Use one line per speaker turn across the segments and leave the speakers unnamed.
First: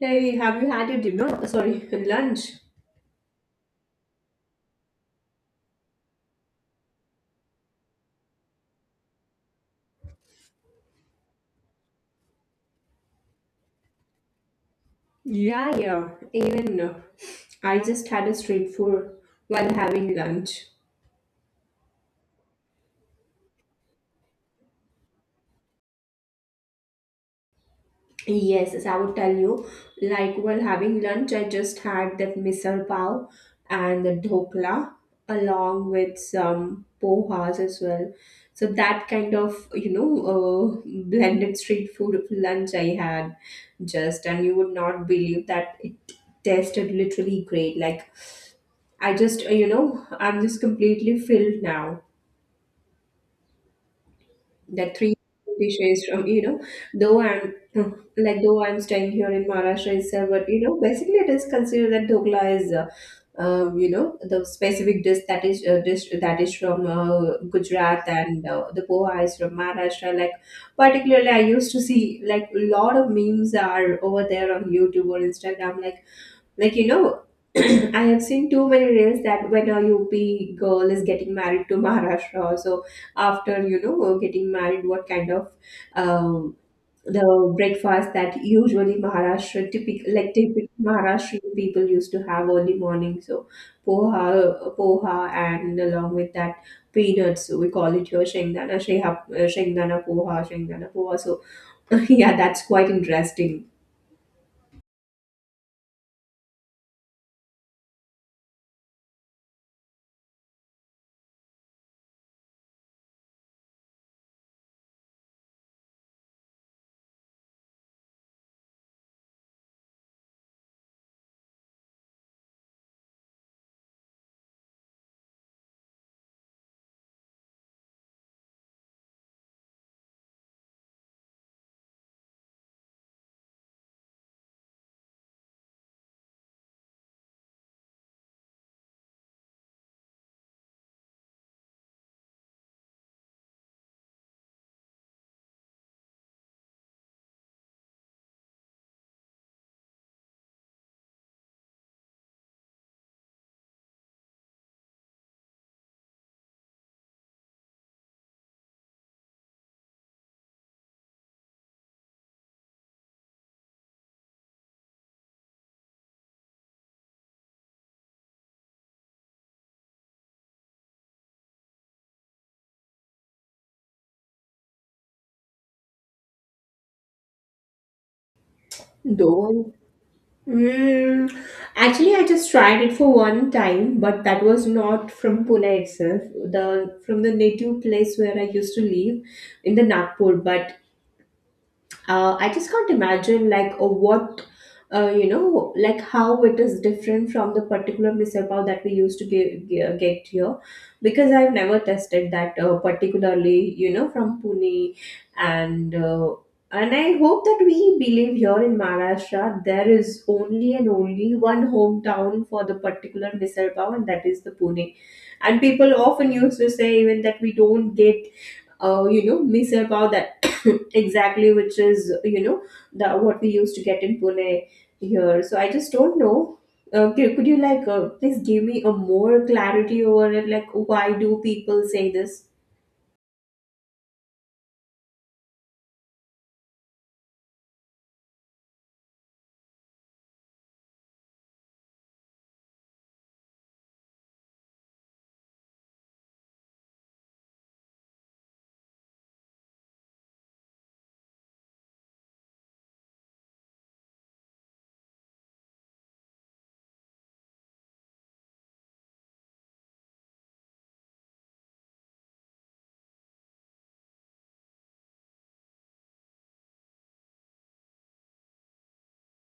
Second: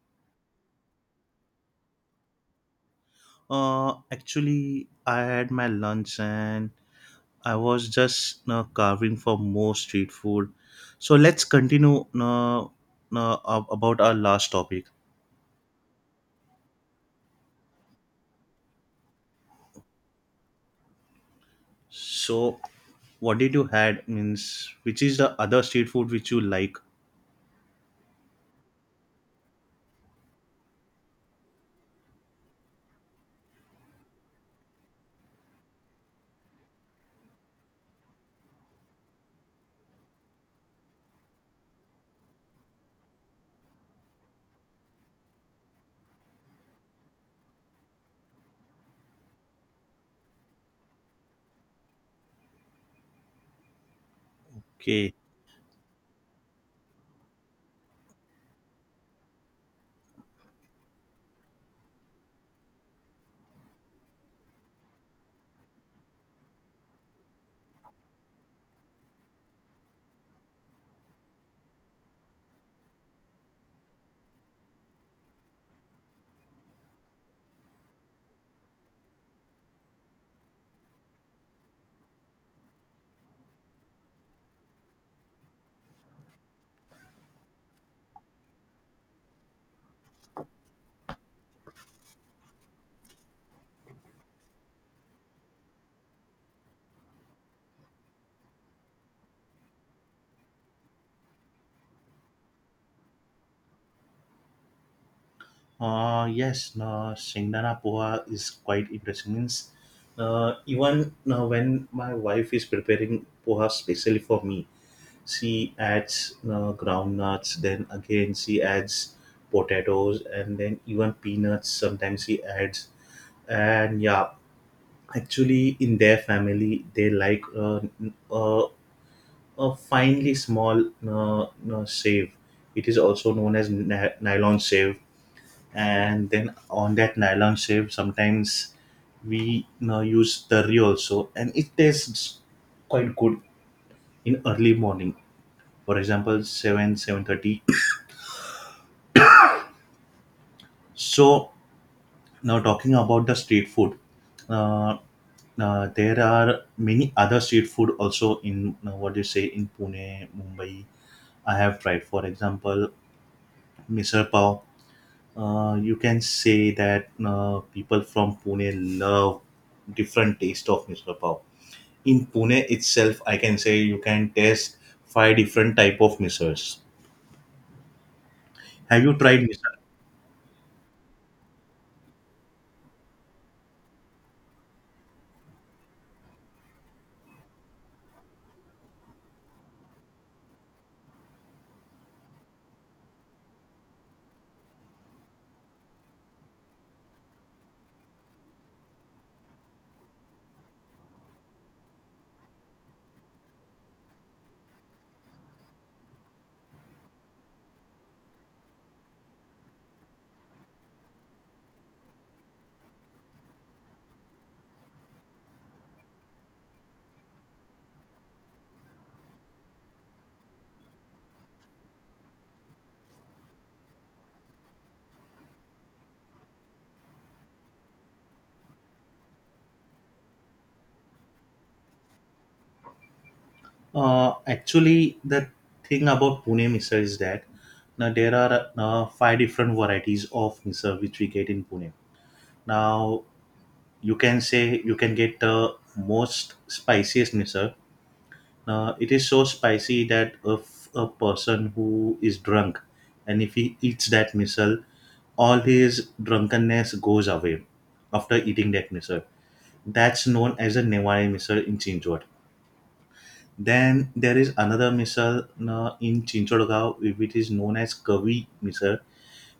Hey, have you had your dinner? Sorry, lunch.
Actually, I had my lunch and I was just carving for more street food. So let's continue about our last topic.
Yeah, yeah. Even I just had a street food while having lunch.
So, what did you had means which is the other street food which you like?
Yes, as I would tell you, like while having lunch, I just had that misal pav and the dhokla along with some pohas as well. So that kind of, blended street food of lunch I had just, and you would not believe that it tasted literally great. Like I just, I'm just completely filled now. That
Okay.
three dishes from, though I'm like though I'm staying here in Maharashtra itself, but you know, basically it is considered that dhokla is, you know, the specific dish that is from Gujarat and the poha is from Maharashtra. Like particularly, I used to see like a lot of memes are over there on YouTube or Instagram, like, you know, I have seen too many reels that when a UP girl is getting married to Maharashtra, so after, you know, getting married, what kind of um, the breakfast that usually Maharashtra typical Maharashtrian people used to have early morning. So poha, and along with that peanuts. So we call it here shengdana poha. So yeah, that's quite interesting.
Yes, no, Shingdana Poha is quite interesting. Means, even when my wife is preparing Poha specially for me, she adds groundnuts, then again she adds potatoes and then even peanuts sometimes she adds. And yeah, actually in their family they like a finely small sieve, it is also known as nylon sieve, and then on that nylon sieve sometimes we, you know, use curry also, and it tastes quite good in early morning, for example 7 7:30. So now talking about the street food, uh, there are many other street food also in, what do you say, in Pune, Mumbai. I have tried, for example, Misal Pav. You can say that people from Pune love different taste of Misal Pav. In Pune itself, I can say you can taste five different type of misals. Have you tried
Though
misal?
Mm, actually, I just tried it for one time, but that was not from Pune itself. The from the native place where I used to live in the Nagpur, but I just can't imagine like what you know like how it is different from the particular misal pav that we used to get here because I've never tested that particularly you know from Pune and I hope that we believe here in Maharashtra there is only and only one hometown for the particular misal pav and that is the Pune, and people often used to say even that we don't get you know misal pav that exactly which is you know the what we used to get in Pune here. So I just don't know. Could you like please give me a more clarity over it? Like why do people say this?
Actually, the thing about Pune Misal is that now there are five different varieties of Misal which we get in Pune. Now you can say you can get the most spiciest Misal. Now it is so spicy that if a person who is drunk and if he eats that Misal, all his drunkenness goes away after eating that Misal. That's known as a Newari Misal in Chinchwad. Then there is another misal in Chinchodgao, which is known as Kavi misal.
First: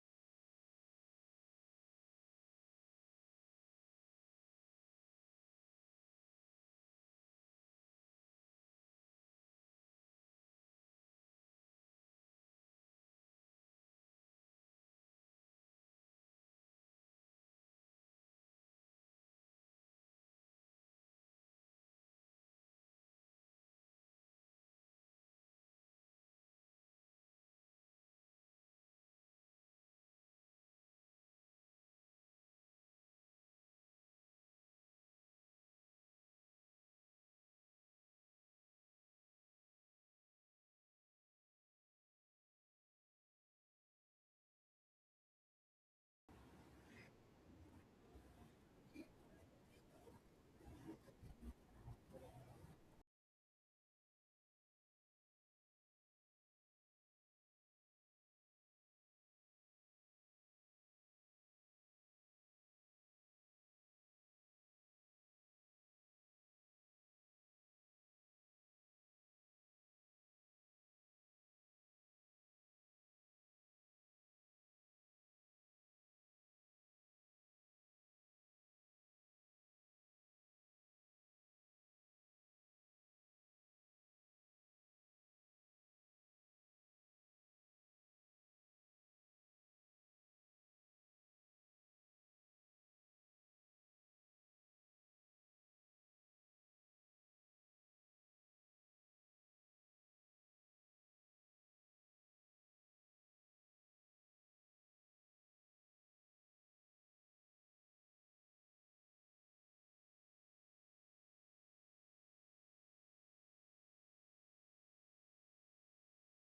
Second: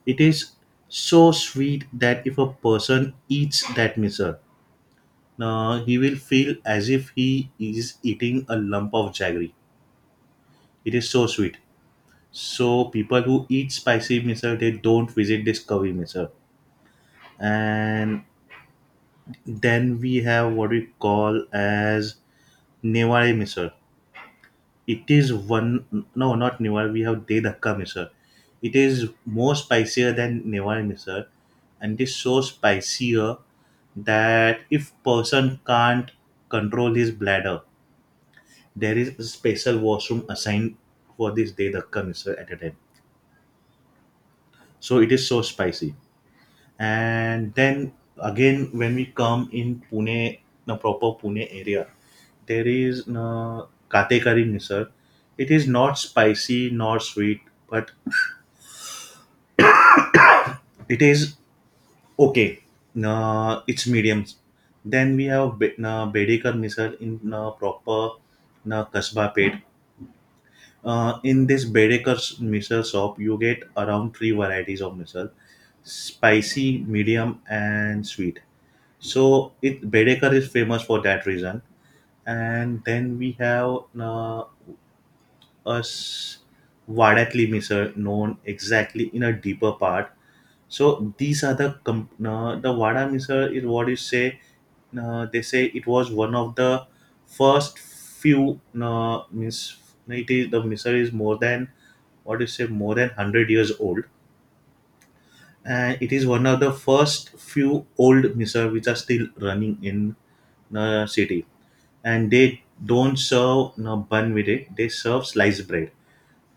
It is so sweet that if a person eats that misal, he will feel as if he is eating a lump of jaggery. It is so sweet. So people who eat spicy misal, they don't visit this Kavi misal. And then we have what we call as Newari misal. It is one. No, not Newar. We have de Dhakka Misal. It is more spicier than Newar Misal, and it is so spicier that if person can't control his bladder, there is a special washroom assigned for this de Dhakka Misal at a time. So it is so spicy. And then again, when we come in Pune, the proper Pune area, there is Katekari Misal. It is not spicy nor sweet, but it is okay. It's mediums. Then we have Bedekar missile in proper Kasba Pet. In this Bedekar missile shop, you get around three varieties of missile: spicy, medium, and sweet. So it Bedekar is famous for that reason. And then we have us Vadatli missile known exactly in a deeper part. So these are the Vada Missile is what you say. They say it was one of the first few. Means it is, the missile is more than, what you say, more than 100 years old, and it is one of the first few old missile which are still running in the city, and they don't serve bun with it. They serve sliced bread.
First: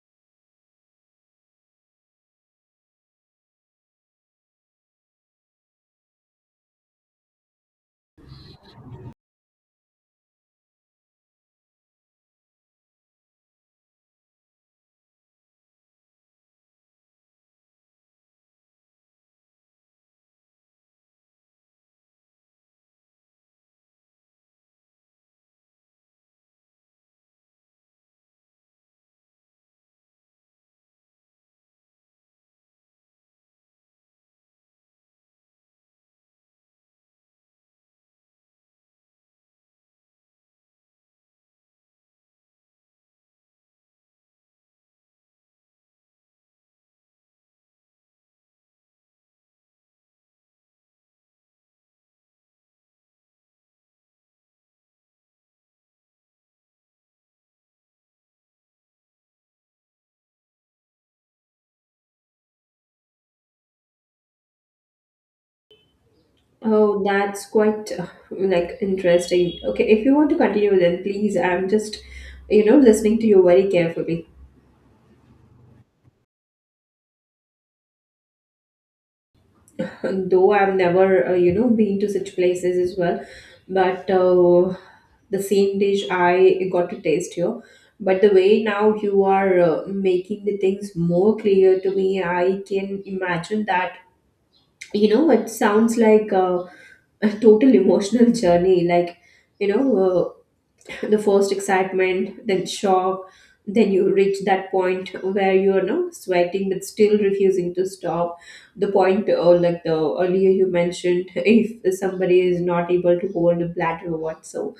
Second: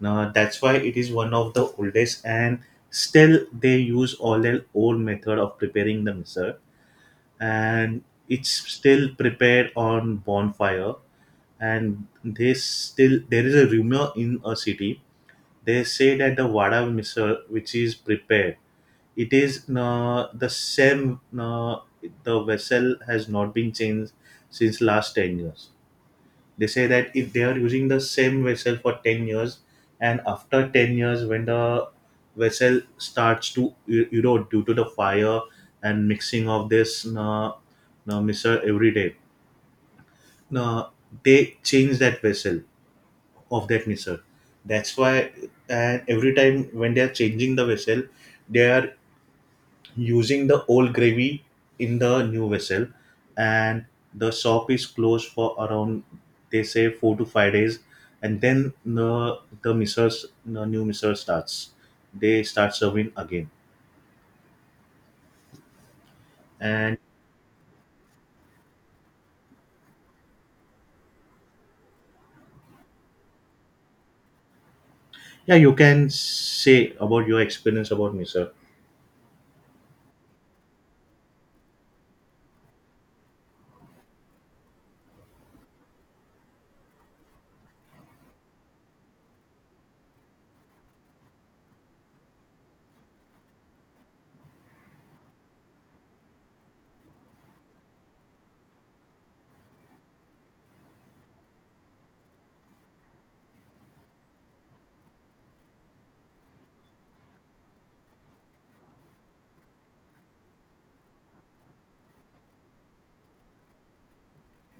Now, that's why it is one of the oldest, and still they use all their old method of preparing the misal, and it's still prepared on bonfire. And they still, there is a rumor in a city. They say that the vada misal, which is prepared, it is the same. Uh, the vessel has not been changed since last 10 years. They say that if they are using the same vessel for 10 years, and after 10 years when the vessel starts to, you know, due to the fire and mixing of this mixer every day, uh, they change that vessel of that mixer. That's why, and every time when they are changing the vessel, they are using the old gravy in the new vessel, and the shop is closed for around, they say, 4 to 5 days, and then the missers, the new misser starts, they start serving again. And
Oh, that's quite like interesting. Okay, if you want to continue, then please. I'm just you know listening to you very carefully.
yeah, you can say about your experience about misser.
Though I've never, you know, been to such places as well. But the same dish I got to taste here. But the way now you are making the things more clear to me, I can imagine that you know it sounds like a total emotional journey like you know the first excitement, then shock, then you reach that point where you are now sweating but still refusing to stop the point like the earlier you mentioned, if somebody is not able to hold a bladder or what. So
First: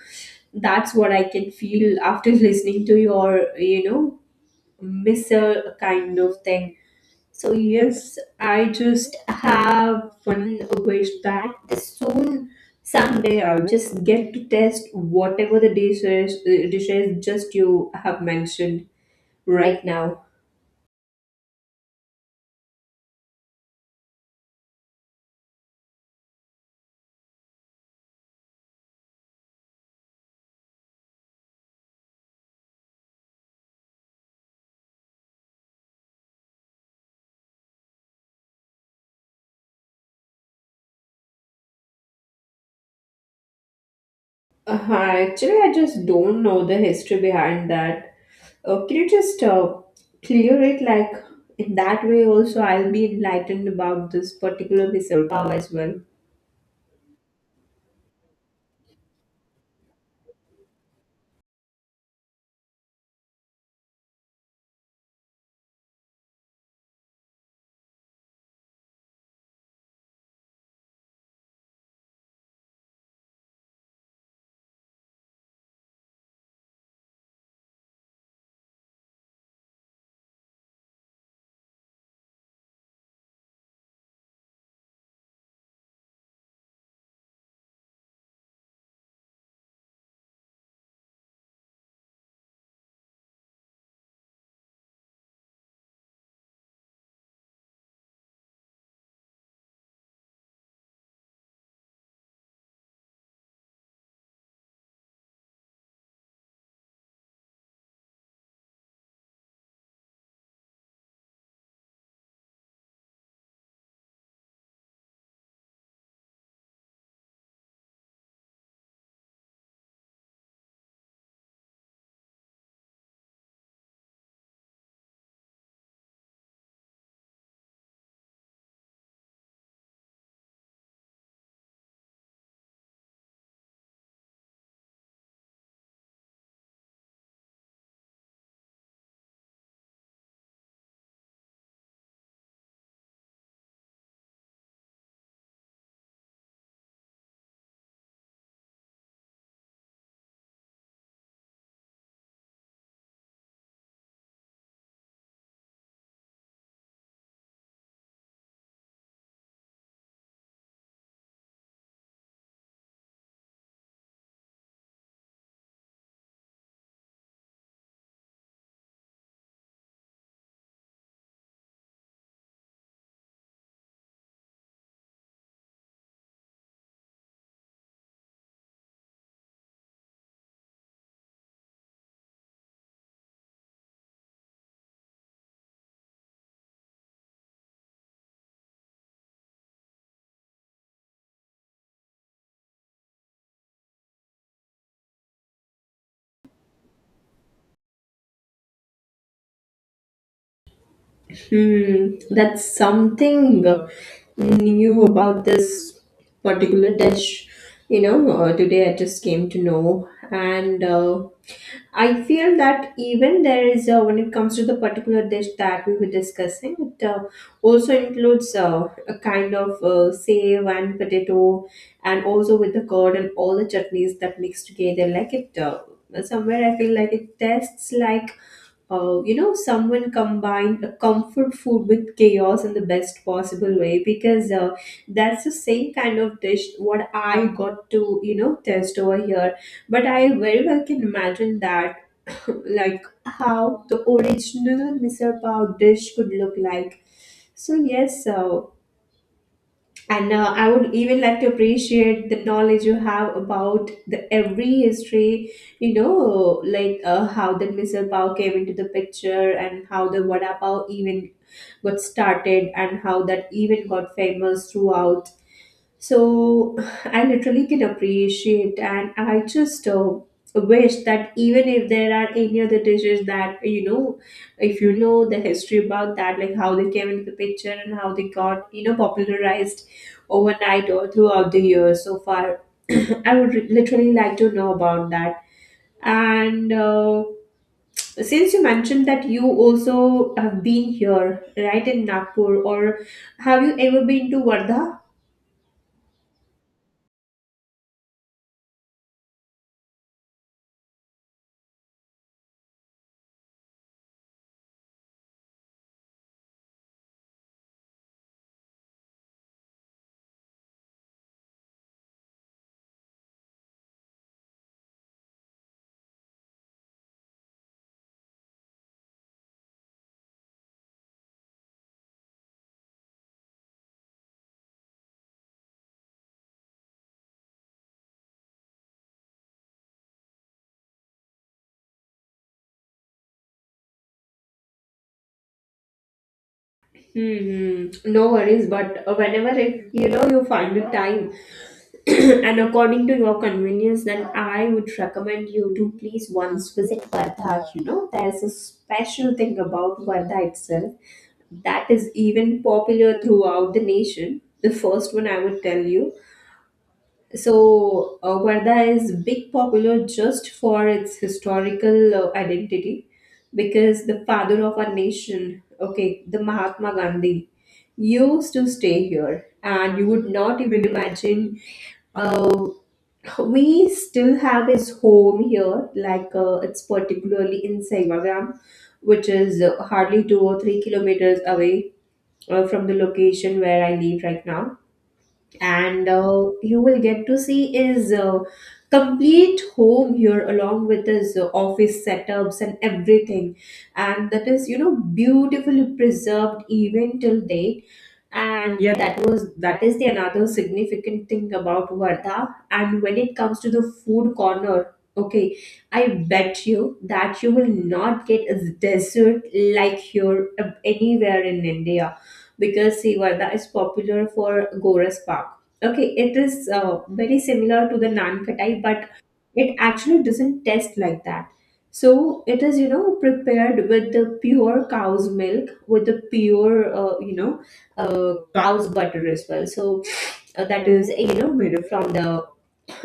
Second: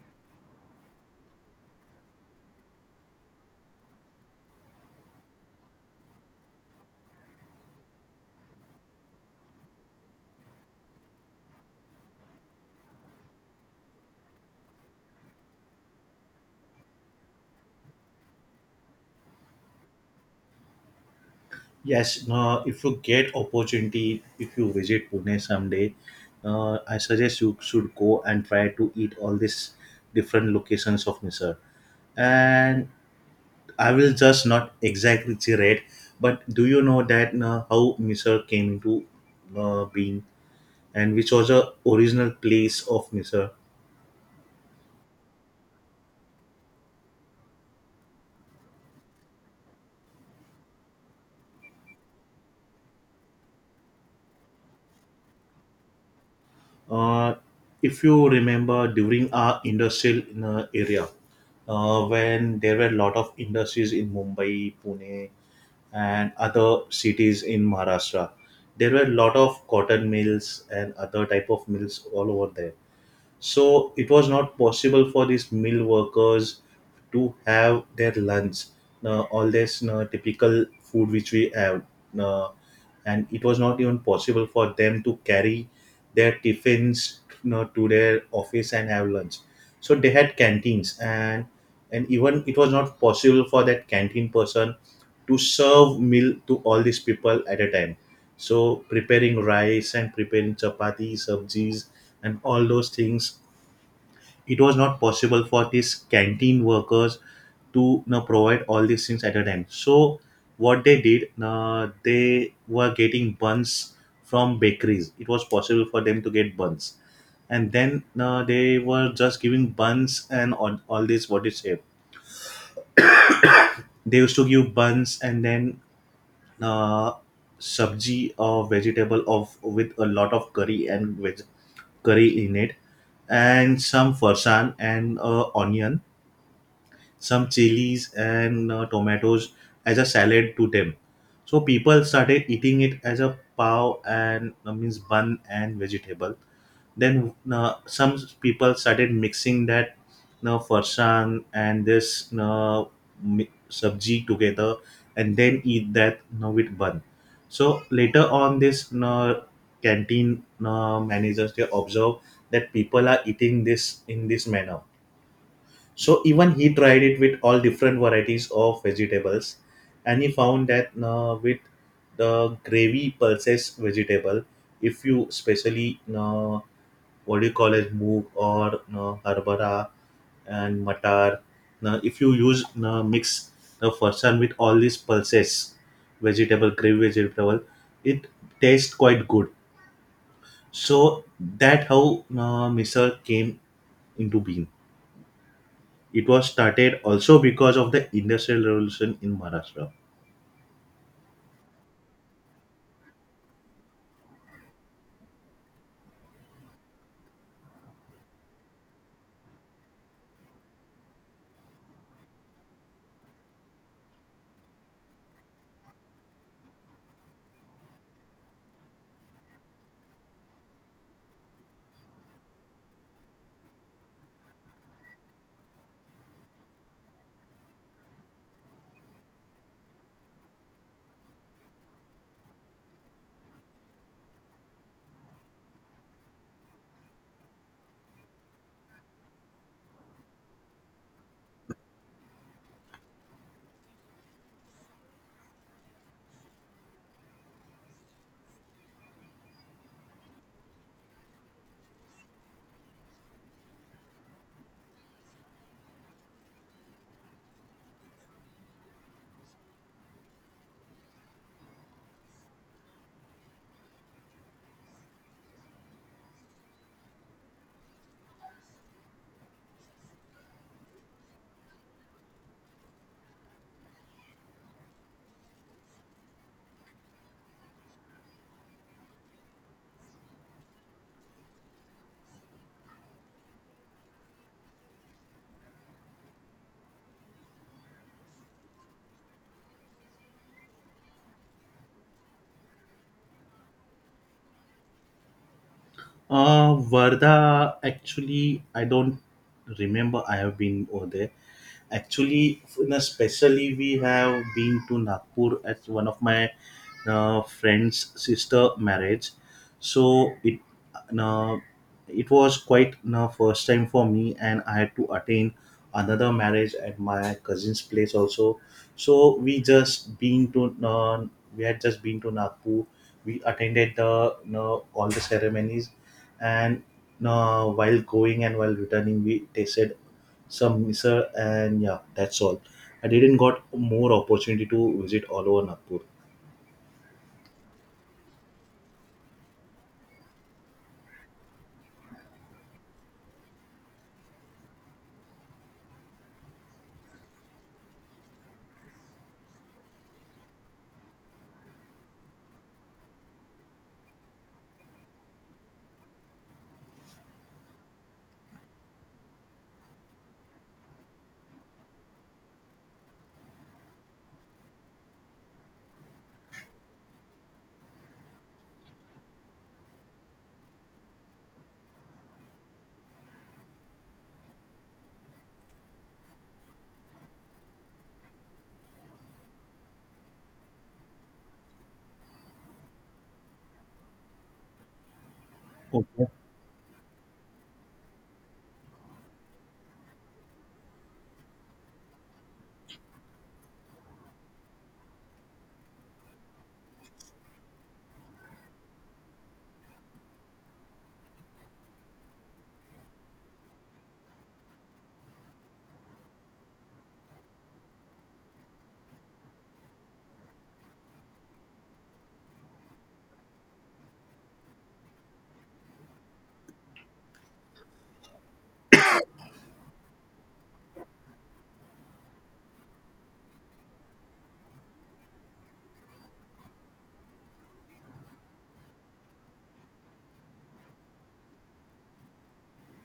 that's what I can feel after listening to your you know missile kind of thing. So yes, I just have one wish that soon, someday, I'll just get to test whatever the dishes just you have mentioned right now.
Yes. If you get opportunity, if you visit Pune someday, I suggest you should go and try to eat all these different locations of misser. And I will just not exactly tirade, but do you know that how Misr came into being, and which was a original place of Misr?
Actually, I just don't know the history behind that. Can you just clear it? Like in that way, also, I'll be enlightened about this particular missive as well.
Uh, if you remember during our industrial area, when there were a lot of industries in Mumbai, Pune, and other cities in Maharashtra, there were a lot of cotton mills and other type of mills all over there. So it was not possible for these mill workers to have their lunch, all this typical food which we have. Uh, and it was not even possible for them to carry their tiffins, you know, to their office and have lunch. So they had canteens, and even it was not possible for that canteen person to serve meal to all these people at a time. So preparing rice and preparing chapati, sabjis, and all those things, it was not possible for these canteen workers to, you know, provide all these things at a time. So what they did, they were getting buns from bakeries. It was possible for them to get buns, and then they were just giving buns and all this what is it. They used to give buns and then uh, sabji or vegetable of with a lot of curry and curry in it, and some farsan and onion, some chilies and tomatoes as a salad to them. So people started eating it as a pav and means bun and vegetable. Then some people started mixing that farsan and this sabji together and then eat that with bun. So later on, this canteen managers they observe that people are eating this in this manner, so even he tried it with all different varieties of vegetables, and he found that with the gravy pulses vegetable, if you especially what do you call it, moog or harbara and matar, if you use mix the farsan with all these pulses, vegetable gravy vegetable, it tastes quite good. So that how misal came into being. It was started also because of the Industrial Revolution in Maharashtra.
Hmm, that's something new about this particular dish. You know, today I just came to know, and I feel that even there is, when it comes to the particular dish that we were discussing, it also includes a kind of save and potato, and also with the curd and all the chutneys that mix together. Like it, somewhere I feel like it tastes like you know, someone combined a comfort food with chaos in the best possible way because that's the same kind of dish what I got to, you know, test over here. But I very well can imagine that, like, how the original Misal Pav dish could look like. So, yes, and I would even like to appreciate the knowledge you have about the every history, you know, like how the missile power came into the picture and how the vada pav even got started and how that even got famous throughout. So I literally can appreciate, and I just wish that even if there are any other dishes that you know, if you know the history about that, like how they came into the picture and how they got you know popularized overnight or throughout the years so far, literally like to know about that. And since you mentioned that you also have been here, right, in Nagpur, or have you ever been to Vardha?
Varda, actually, I don't remember I have been over there. Actually, in a we have been to Nagpur as one of my friend's sister marriage, so uh, it was quite the first time for me, and I had to attend another marriage at my cousin's place also, so we had just been to Nagpur, we attended the, you know, all the ceremonies, and while going and while returning we tasted some misal, and yeah, that's all. I didn't got more opportunity to visit all over Nagpur.
Hmm, no worries, but whenever if you know you find the time and according to your convenience, then I would recommend you to please once visit Vardha. You know, there's a special thing about Vardha itself that is even popular throughout the nation. The first one I would tell you. So, Varda is big popular just for its historical identity because the father of our nation, okay, the Mahatma Gandhi, used to stay here, and you would not even imagine. Uh, we still have his home here, like it's particularly in Saivagram, which is hardly 2 or 3 kilometers away from the location where I live right now, and
Okay.
you will get to see his complete home here along with his office setups and everything, and that is you know beautifully preserved even till date. And yeah, that is the another significant thing about Varda. And when it comes to the food corner, okay, I bet you that you will not get a dessert like here anywhere in India, because see, Varda is popular for Goras Park. Okay, it is very similar to the Naan Khatai, but it actually doesn't taste like that. So it is you know prepared with the pure cow's milk with the pure cow's butter as well. So that is you know made from the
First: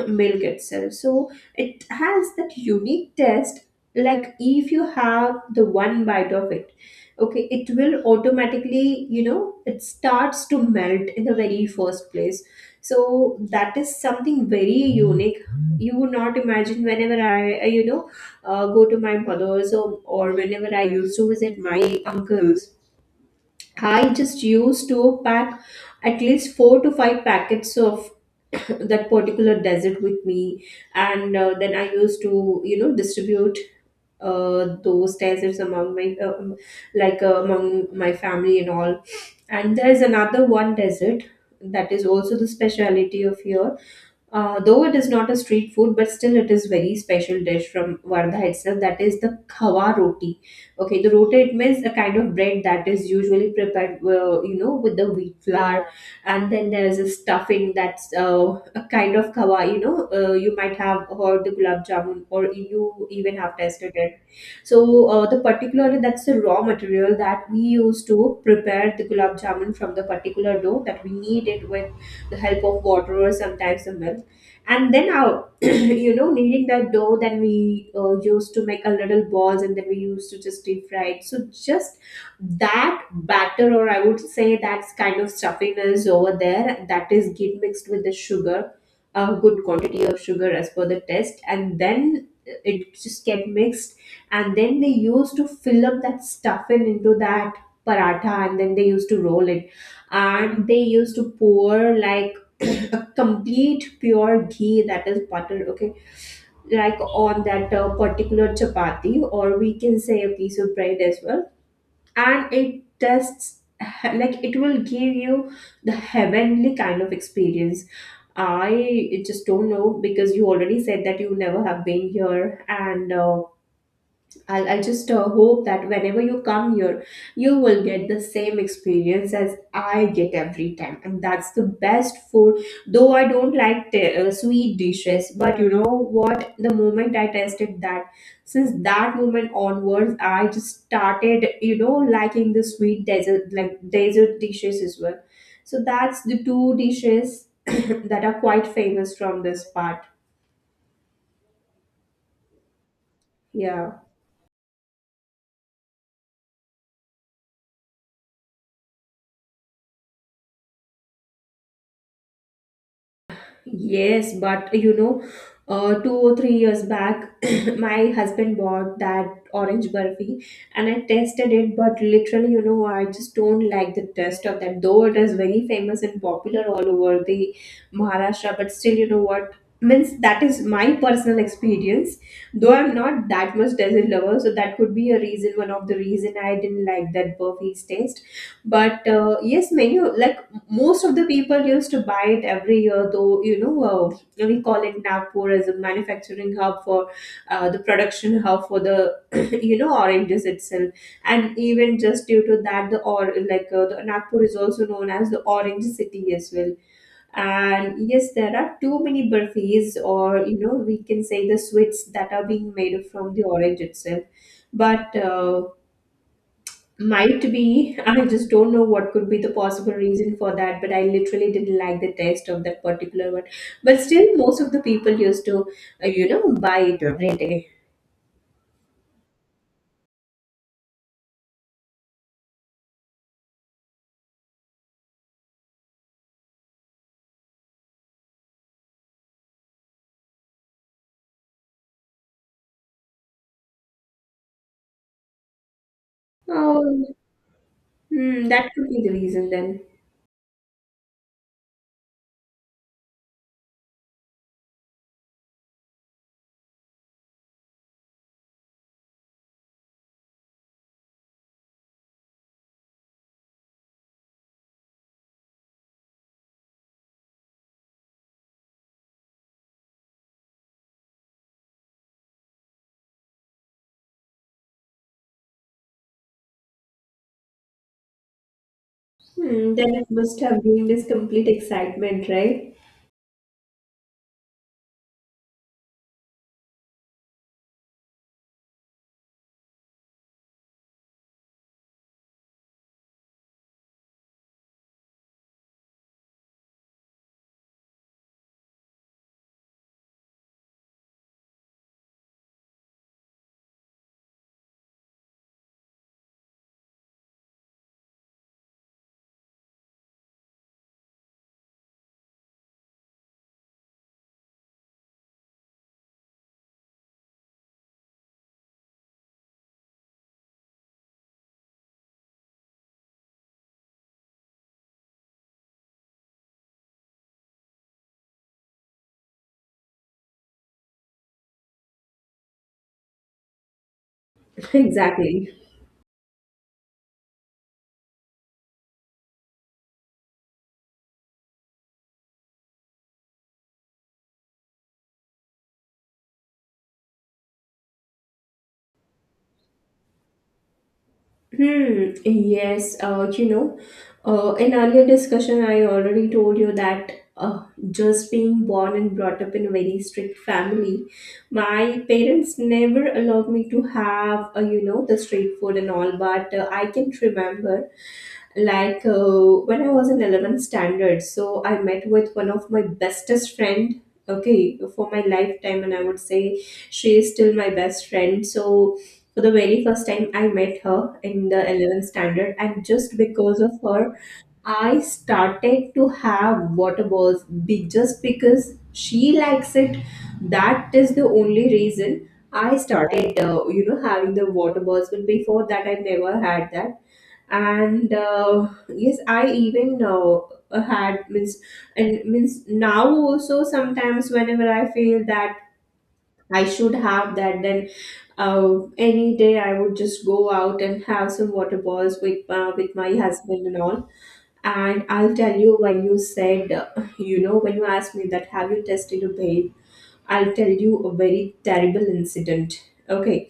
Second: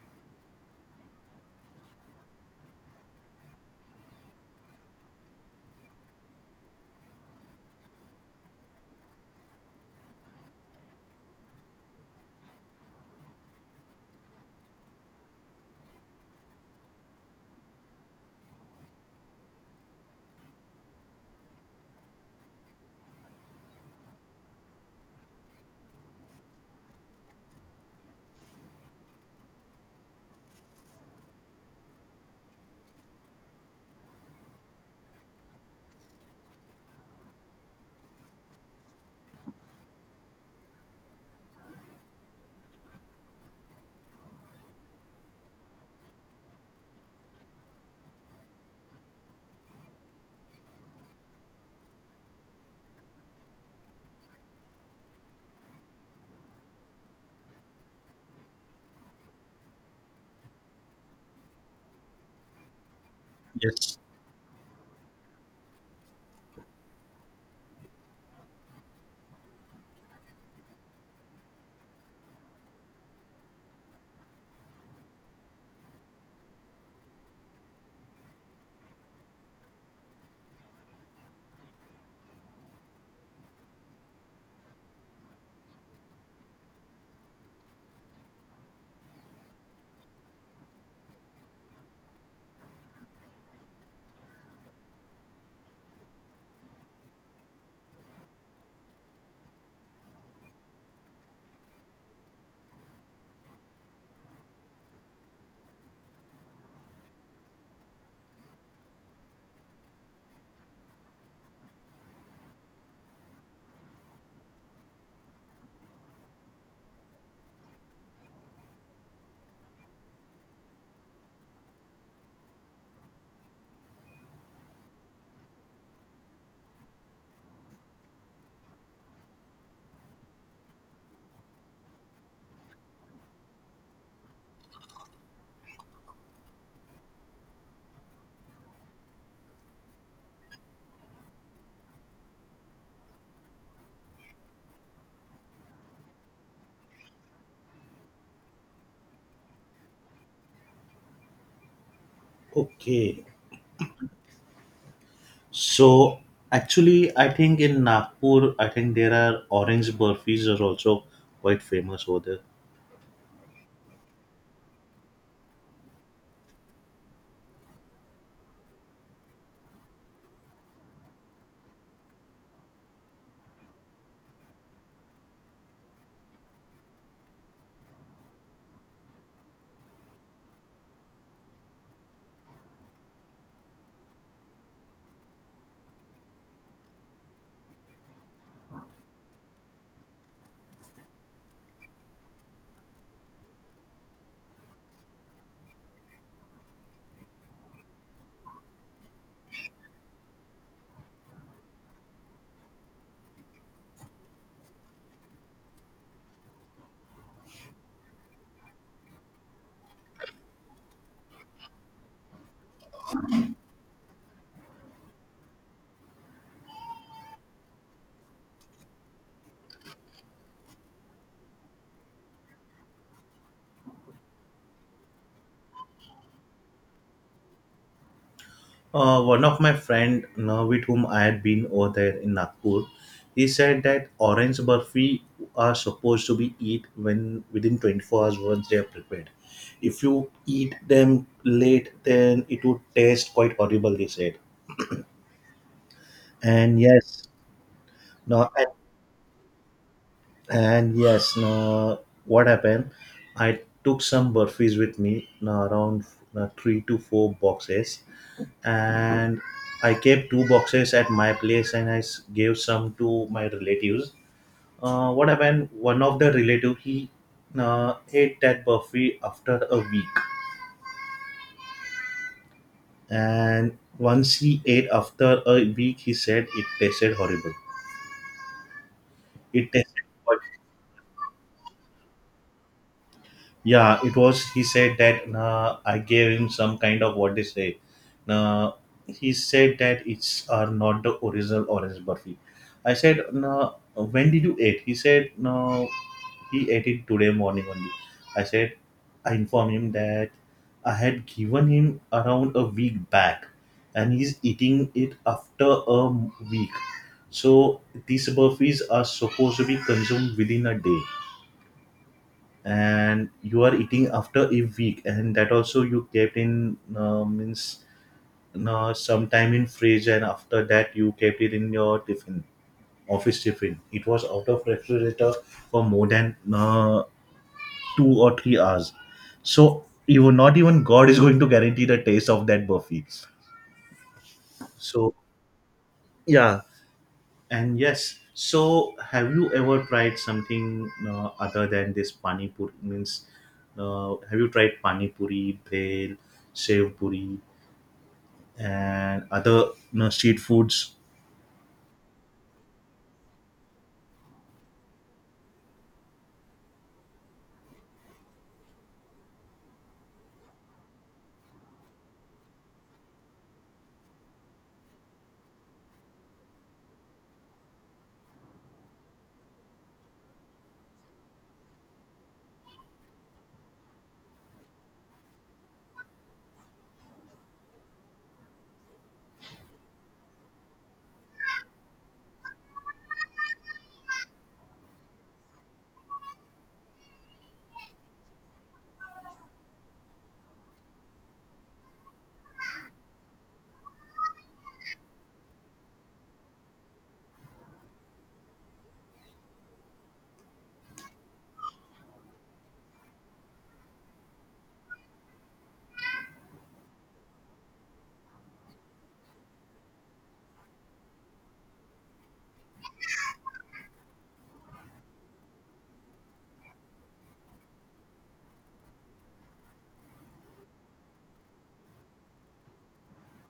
milk itself. So it has that unique taste. Like if you have the one bite of it, okay, it will automatically, you know, it starts to melt in the very first place. So that is something very unique. You would not imagine whenever I, you know, go to my mother's, or whenever I used to visit my uncle's. I just used to pack at least four to five packets of that particular desert with me, and then I used to you know distribute those deserts among my among my family and all. And there's another one desert that is also the speciality of here, though it is not a street food, but still it is very special dish from Vardha itself. That is the khawa roti. Okay, the roti it means a kind of bread that is usually prepared, you know, with the wheat flour, and then there is a stuffing that's a kind of khawa. You know, you might have heard the gulab jamun, or you even have tasted
Yes.
it. So the particular that's the raw material that we use to prepare the gulab jamun from the particular dough that we knead it with the help of water or sometimes the milk, and then our you know kneading that dough, then we used to make a little balls and then we used to just deep fry it. So just that batter or I would say that's kind of stuffiness over there that is get mixed with the sugar, a good quantity of sugar as per the test, and then it just get mixed, and then they used to fill up that stuffing into that paratha and then they used to roll it, and they used to pour like a complete pure ghee, that is butter, okay, like on that particular chapati or we can say a piece of bread as well, and it tastes like it will give you the heavenly kind of experience. I just don't know because you already said that you never have been here, and I just hope that whenever you come here, you will get the same experience as I get every time. And that's the best food. Though I don't like sweet dishes, but you know what? The moment I tasted that, since that moment onwards, I just started, you know, liking the sweet desert, like desert dishes as well. So that's the two dishes that are quite famous from this part.
Okay.
Yeah.
So actually, I think in Nagpur, I think there are orange burfis are also quite famous over there.
Yes, but you know, 2 or 3 years back, my husband bought that orange burfi, and I tasted it. But literally, you know, I just don't like the taste of that, though it is very famous and popular all over the Maharashtra. But still, you know what? Means that is my personal experience. Though I'm not that much dessert lover, so that could be a reason, one of the reason I didn't like that burfi's taste, but yes, many like most of the people used to buy it every year, though we call it Nagpur as a manufacturing hub for, the production hub for the you know oranges itself. And even just due to that, the or like the Nagpur is also known as the orange city as well. And yes, there are too many burfis, or you know we can say the sweets that are being made from the orange itself. But might be. I just don't know what could be the possible reason for that, but I literally didn't like the taste of that particular one. But still, most of the people used to, you know, buy it every day.
One of my friend, you know, with whom I had been over there in Nagpur, he said that orange burfi are supposed to be eat when within 24 hours once they are prepared. If you eat them late, then it would taste quite horrible, they said. And
Oh,
yes.
hmm,
No.
that could be the reason then.
And yes, now what happened? I took some burfis with me, now around three to four boxes, and I kept two boxes at my place, and gave some to my relatives. What happened? One of the relative he ate that burfi after a week, and once he ate after a week, he said it tasted horrible. It
Hmm, then
tasted.
it must have been this complete excitement, right?
Yeah, it was. He said that nah, I gave him some kind of what they say. Nah, he said that it's are not the original orange burfi. I said, nah, when did you eat? He said, no, he ate it today morning only. I said, I informed him that I had given him around a week back, and he's eating it after a week. So these burfis are supposed to be consumed within a day, and you are eating after a week, and that also you kept in means sometime in fridge, and after that you kept it in your tiffin, office tiffin, it was out of refrigerator for more than 2 or 3 hours, so even not even God is going to guarantee the taste of that buffet. So
Exactly.
yeah. And yes, so have you ever tried something other than this pani puri? Means, have you tried pani puri, bhel, sev puri, and other, you know, street foods?
Hmm, yes, you know, in earlier discussion, I already told you that just being born and brought up in a very strict family, my parents never allowed me to have, you know, the street food and all. But I can remember like when I was in 11th standard, so I met with one of my bestest friend, okay, for my lifetime, and I would say she is still my best friend. So for the very first time I met her in the 11th standard, and just because of her, I started to have water balls just because she likes it. That is the only reason I started, you know, having the water balls, but before that I never had that. And yes, I even had means, and means now also sometimes whenever I feel that I should have that, then any day I would just go out and have some water balls with my husband and all. And I'll tell you, when you said, you know, when you asked me that have you tested a baby, I'll tell you a very terrible incident. Okay.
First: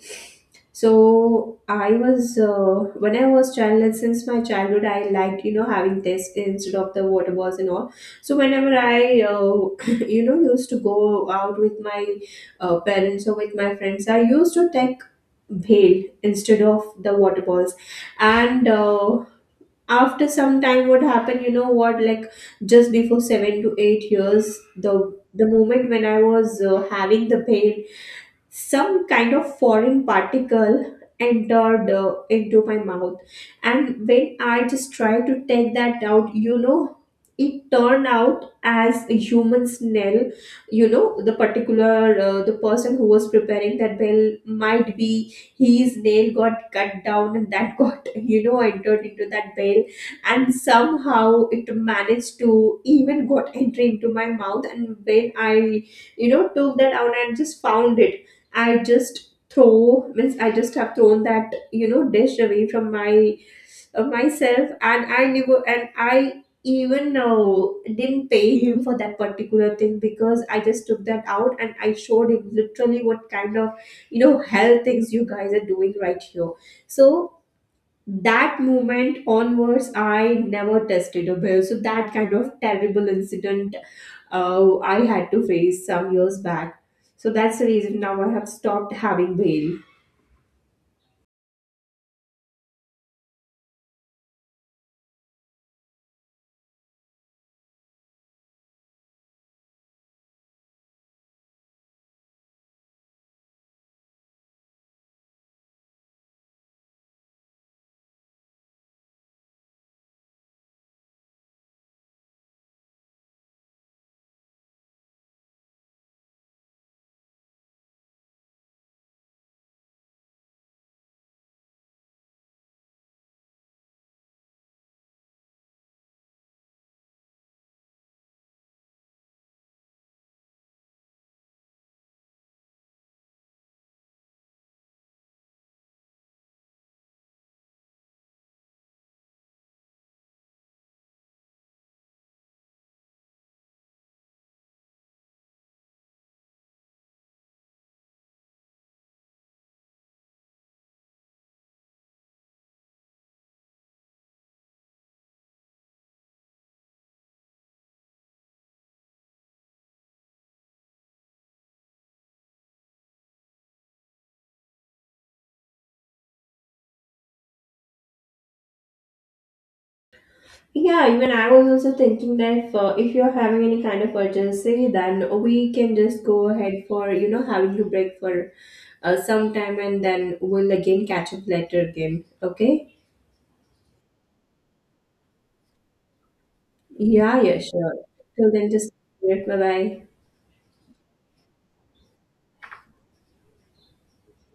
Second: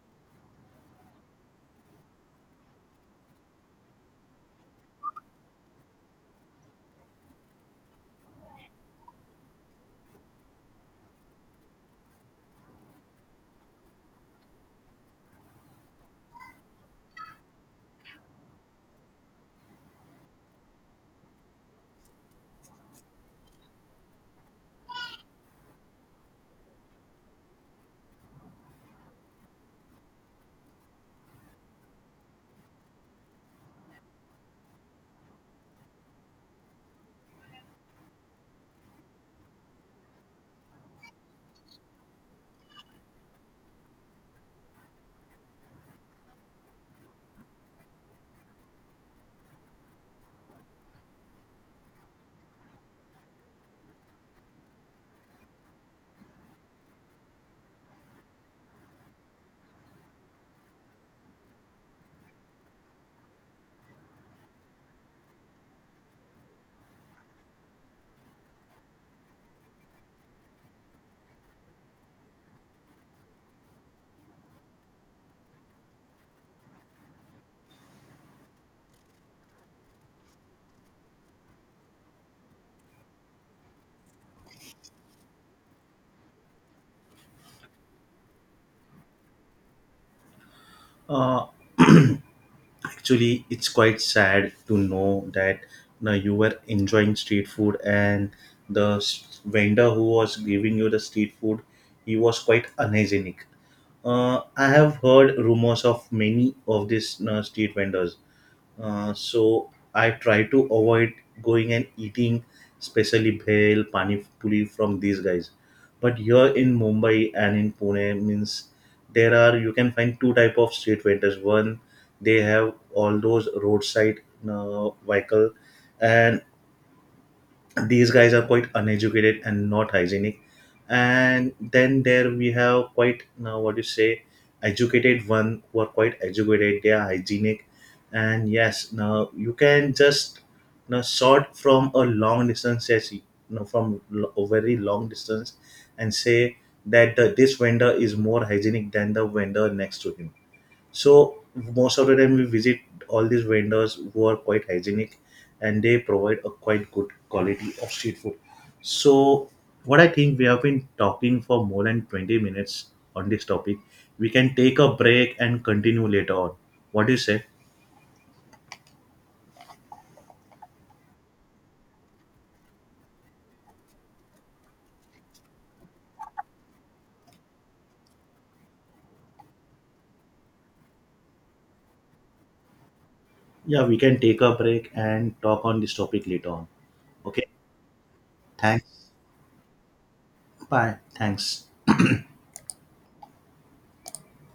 So I was when I was child, and since my childhood, I liked, you know, having tests instead of the water balls and all. So whenever I you know used to go out with my parents or with my friends, I used to take bhel instead of the water balls. And after some time, what happened, you know what, like just before 7 to 8 years, the moment when I was having the pain, some kind of foreign particle entered into my mouth. And when I just tried to take that out, you know, it turned out as a human smell. You know, the particular the person who was preparing that bell, might be his nail got cut down, and that got, you know, entered into that bell, and somehow it managed to even got entry into my mouth. And when I, you know, took that out and just found it, I just throw means I just have thrown that, you know, dish away from my myself. And I never, and I even know didn't pay him for that particular thing, because I just took that out and I showed him literally what kind of, you know, hell things you guys are doing right here. So that moment onwards I never tested a bear, so that kind of terrible incident I had to face some years back. So that's the reason now I have stopped having bail.
Uh, Actually, it's quite sad to know that you, know, you were enjoying street food, and vendor who was giving you the street food, he was quite unhygienic. I have heard rumors of many of these, you know, street vendors. So I try to avoid going and eating, especially bhel, pani puri from these guys. But here in Mumbai and in Pune means there are, you can find two type of street vendors. One, they have all those roadside vehicle, and these guys are quite uneducated and not hygienic, and then there we have quite now, what you say, educated one who are quite educated, they are hygienic. And yes, now you can just now sort from a long distance, yes, you know, from a very long distance, and say that this vendor is more hygienic than the vendor next to him. So most of the time we visit all these vendors who are quite hygienic, and they provide a quite good quality of street food. So what I think we have been talking for more than 20 minutes on this topic. We can take a break and continue later on. What do you say?
Yeah, even I was also thinking that if you're having any kind of urgency, then we can just go ahead for, you know, having to break for some time, and then we'll again catch up later again. Okay?
Yeah, we can take a break and talk on this topic later on.
Yeah,
Okay.
yeah, sure. Till then, just
Thanks.
bye bye.
Bye. Thanks.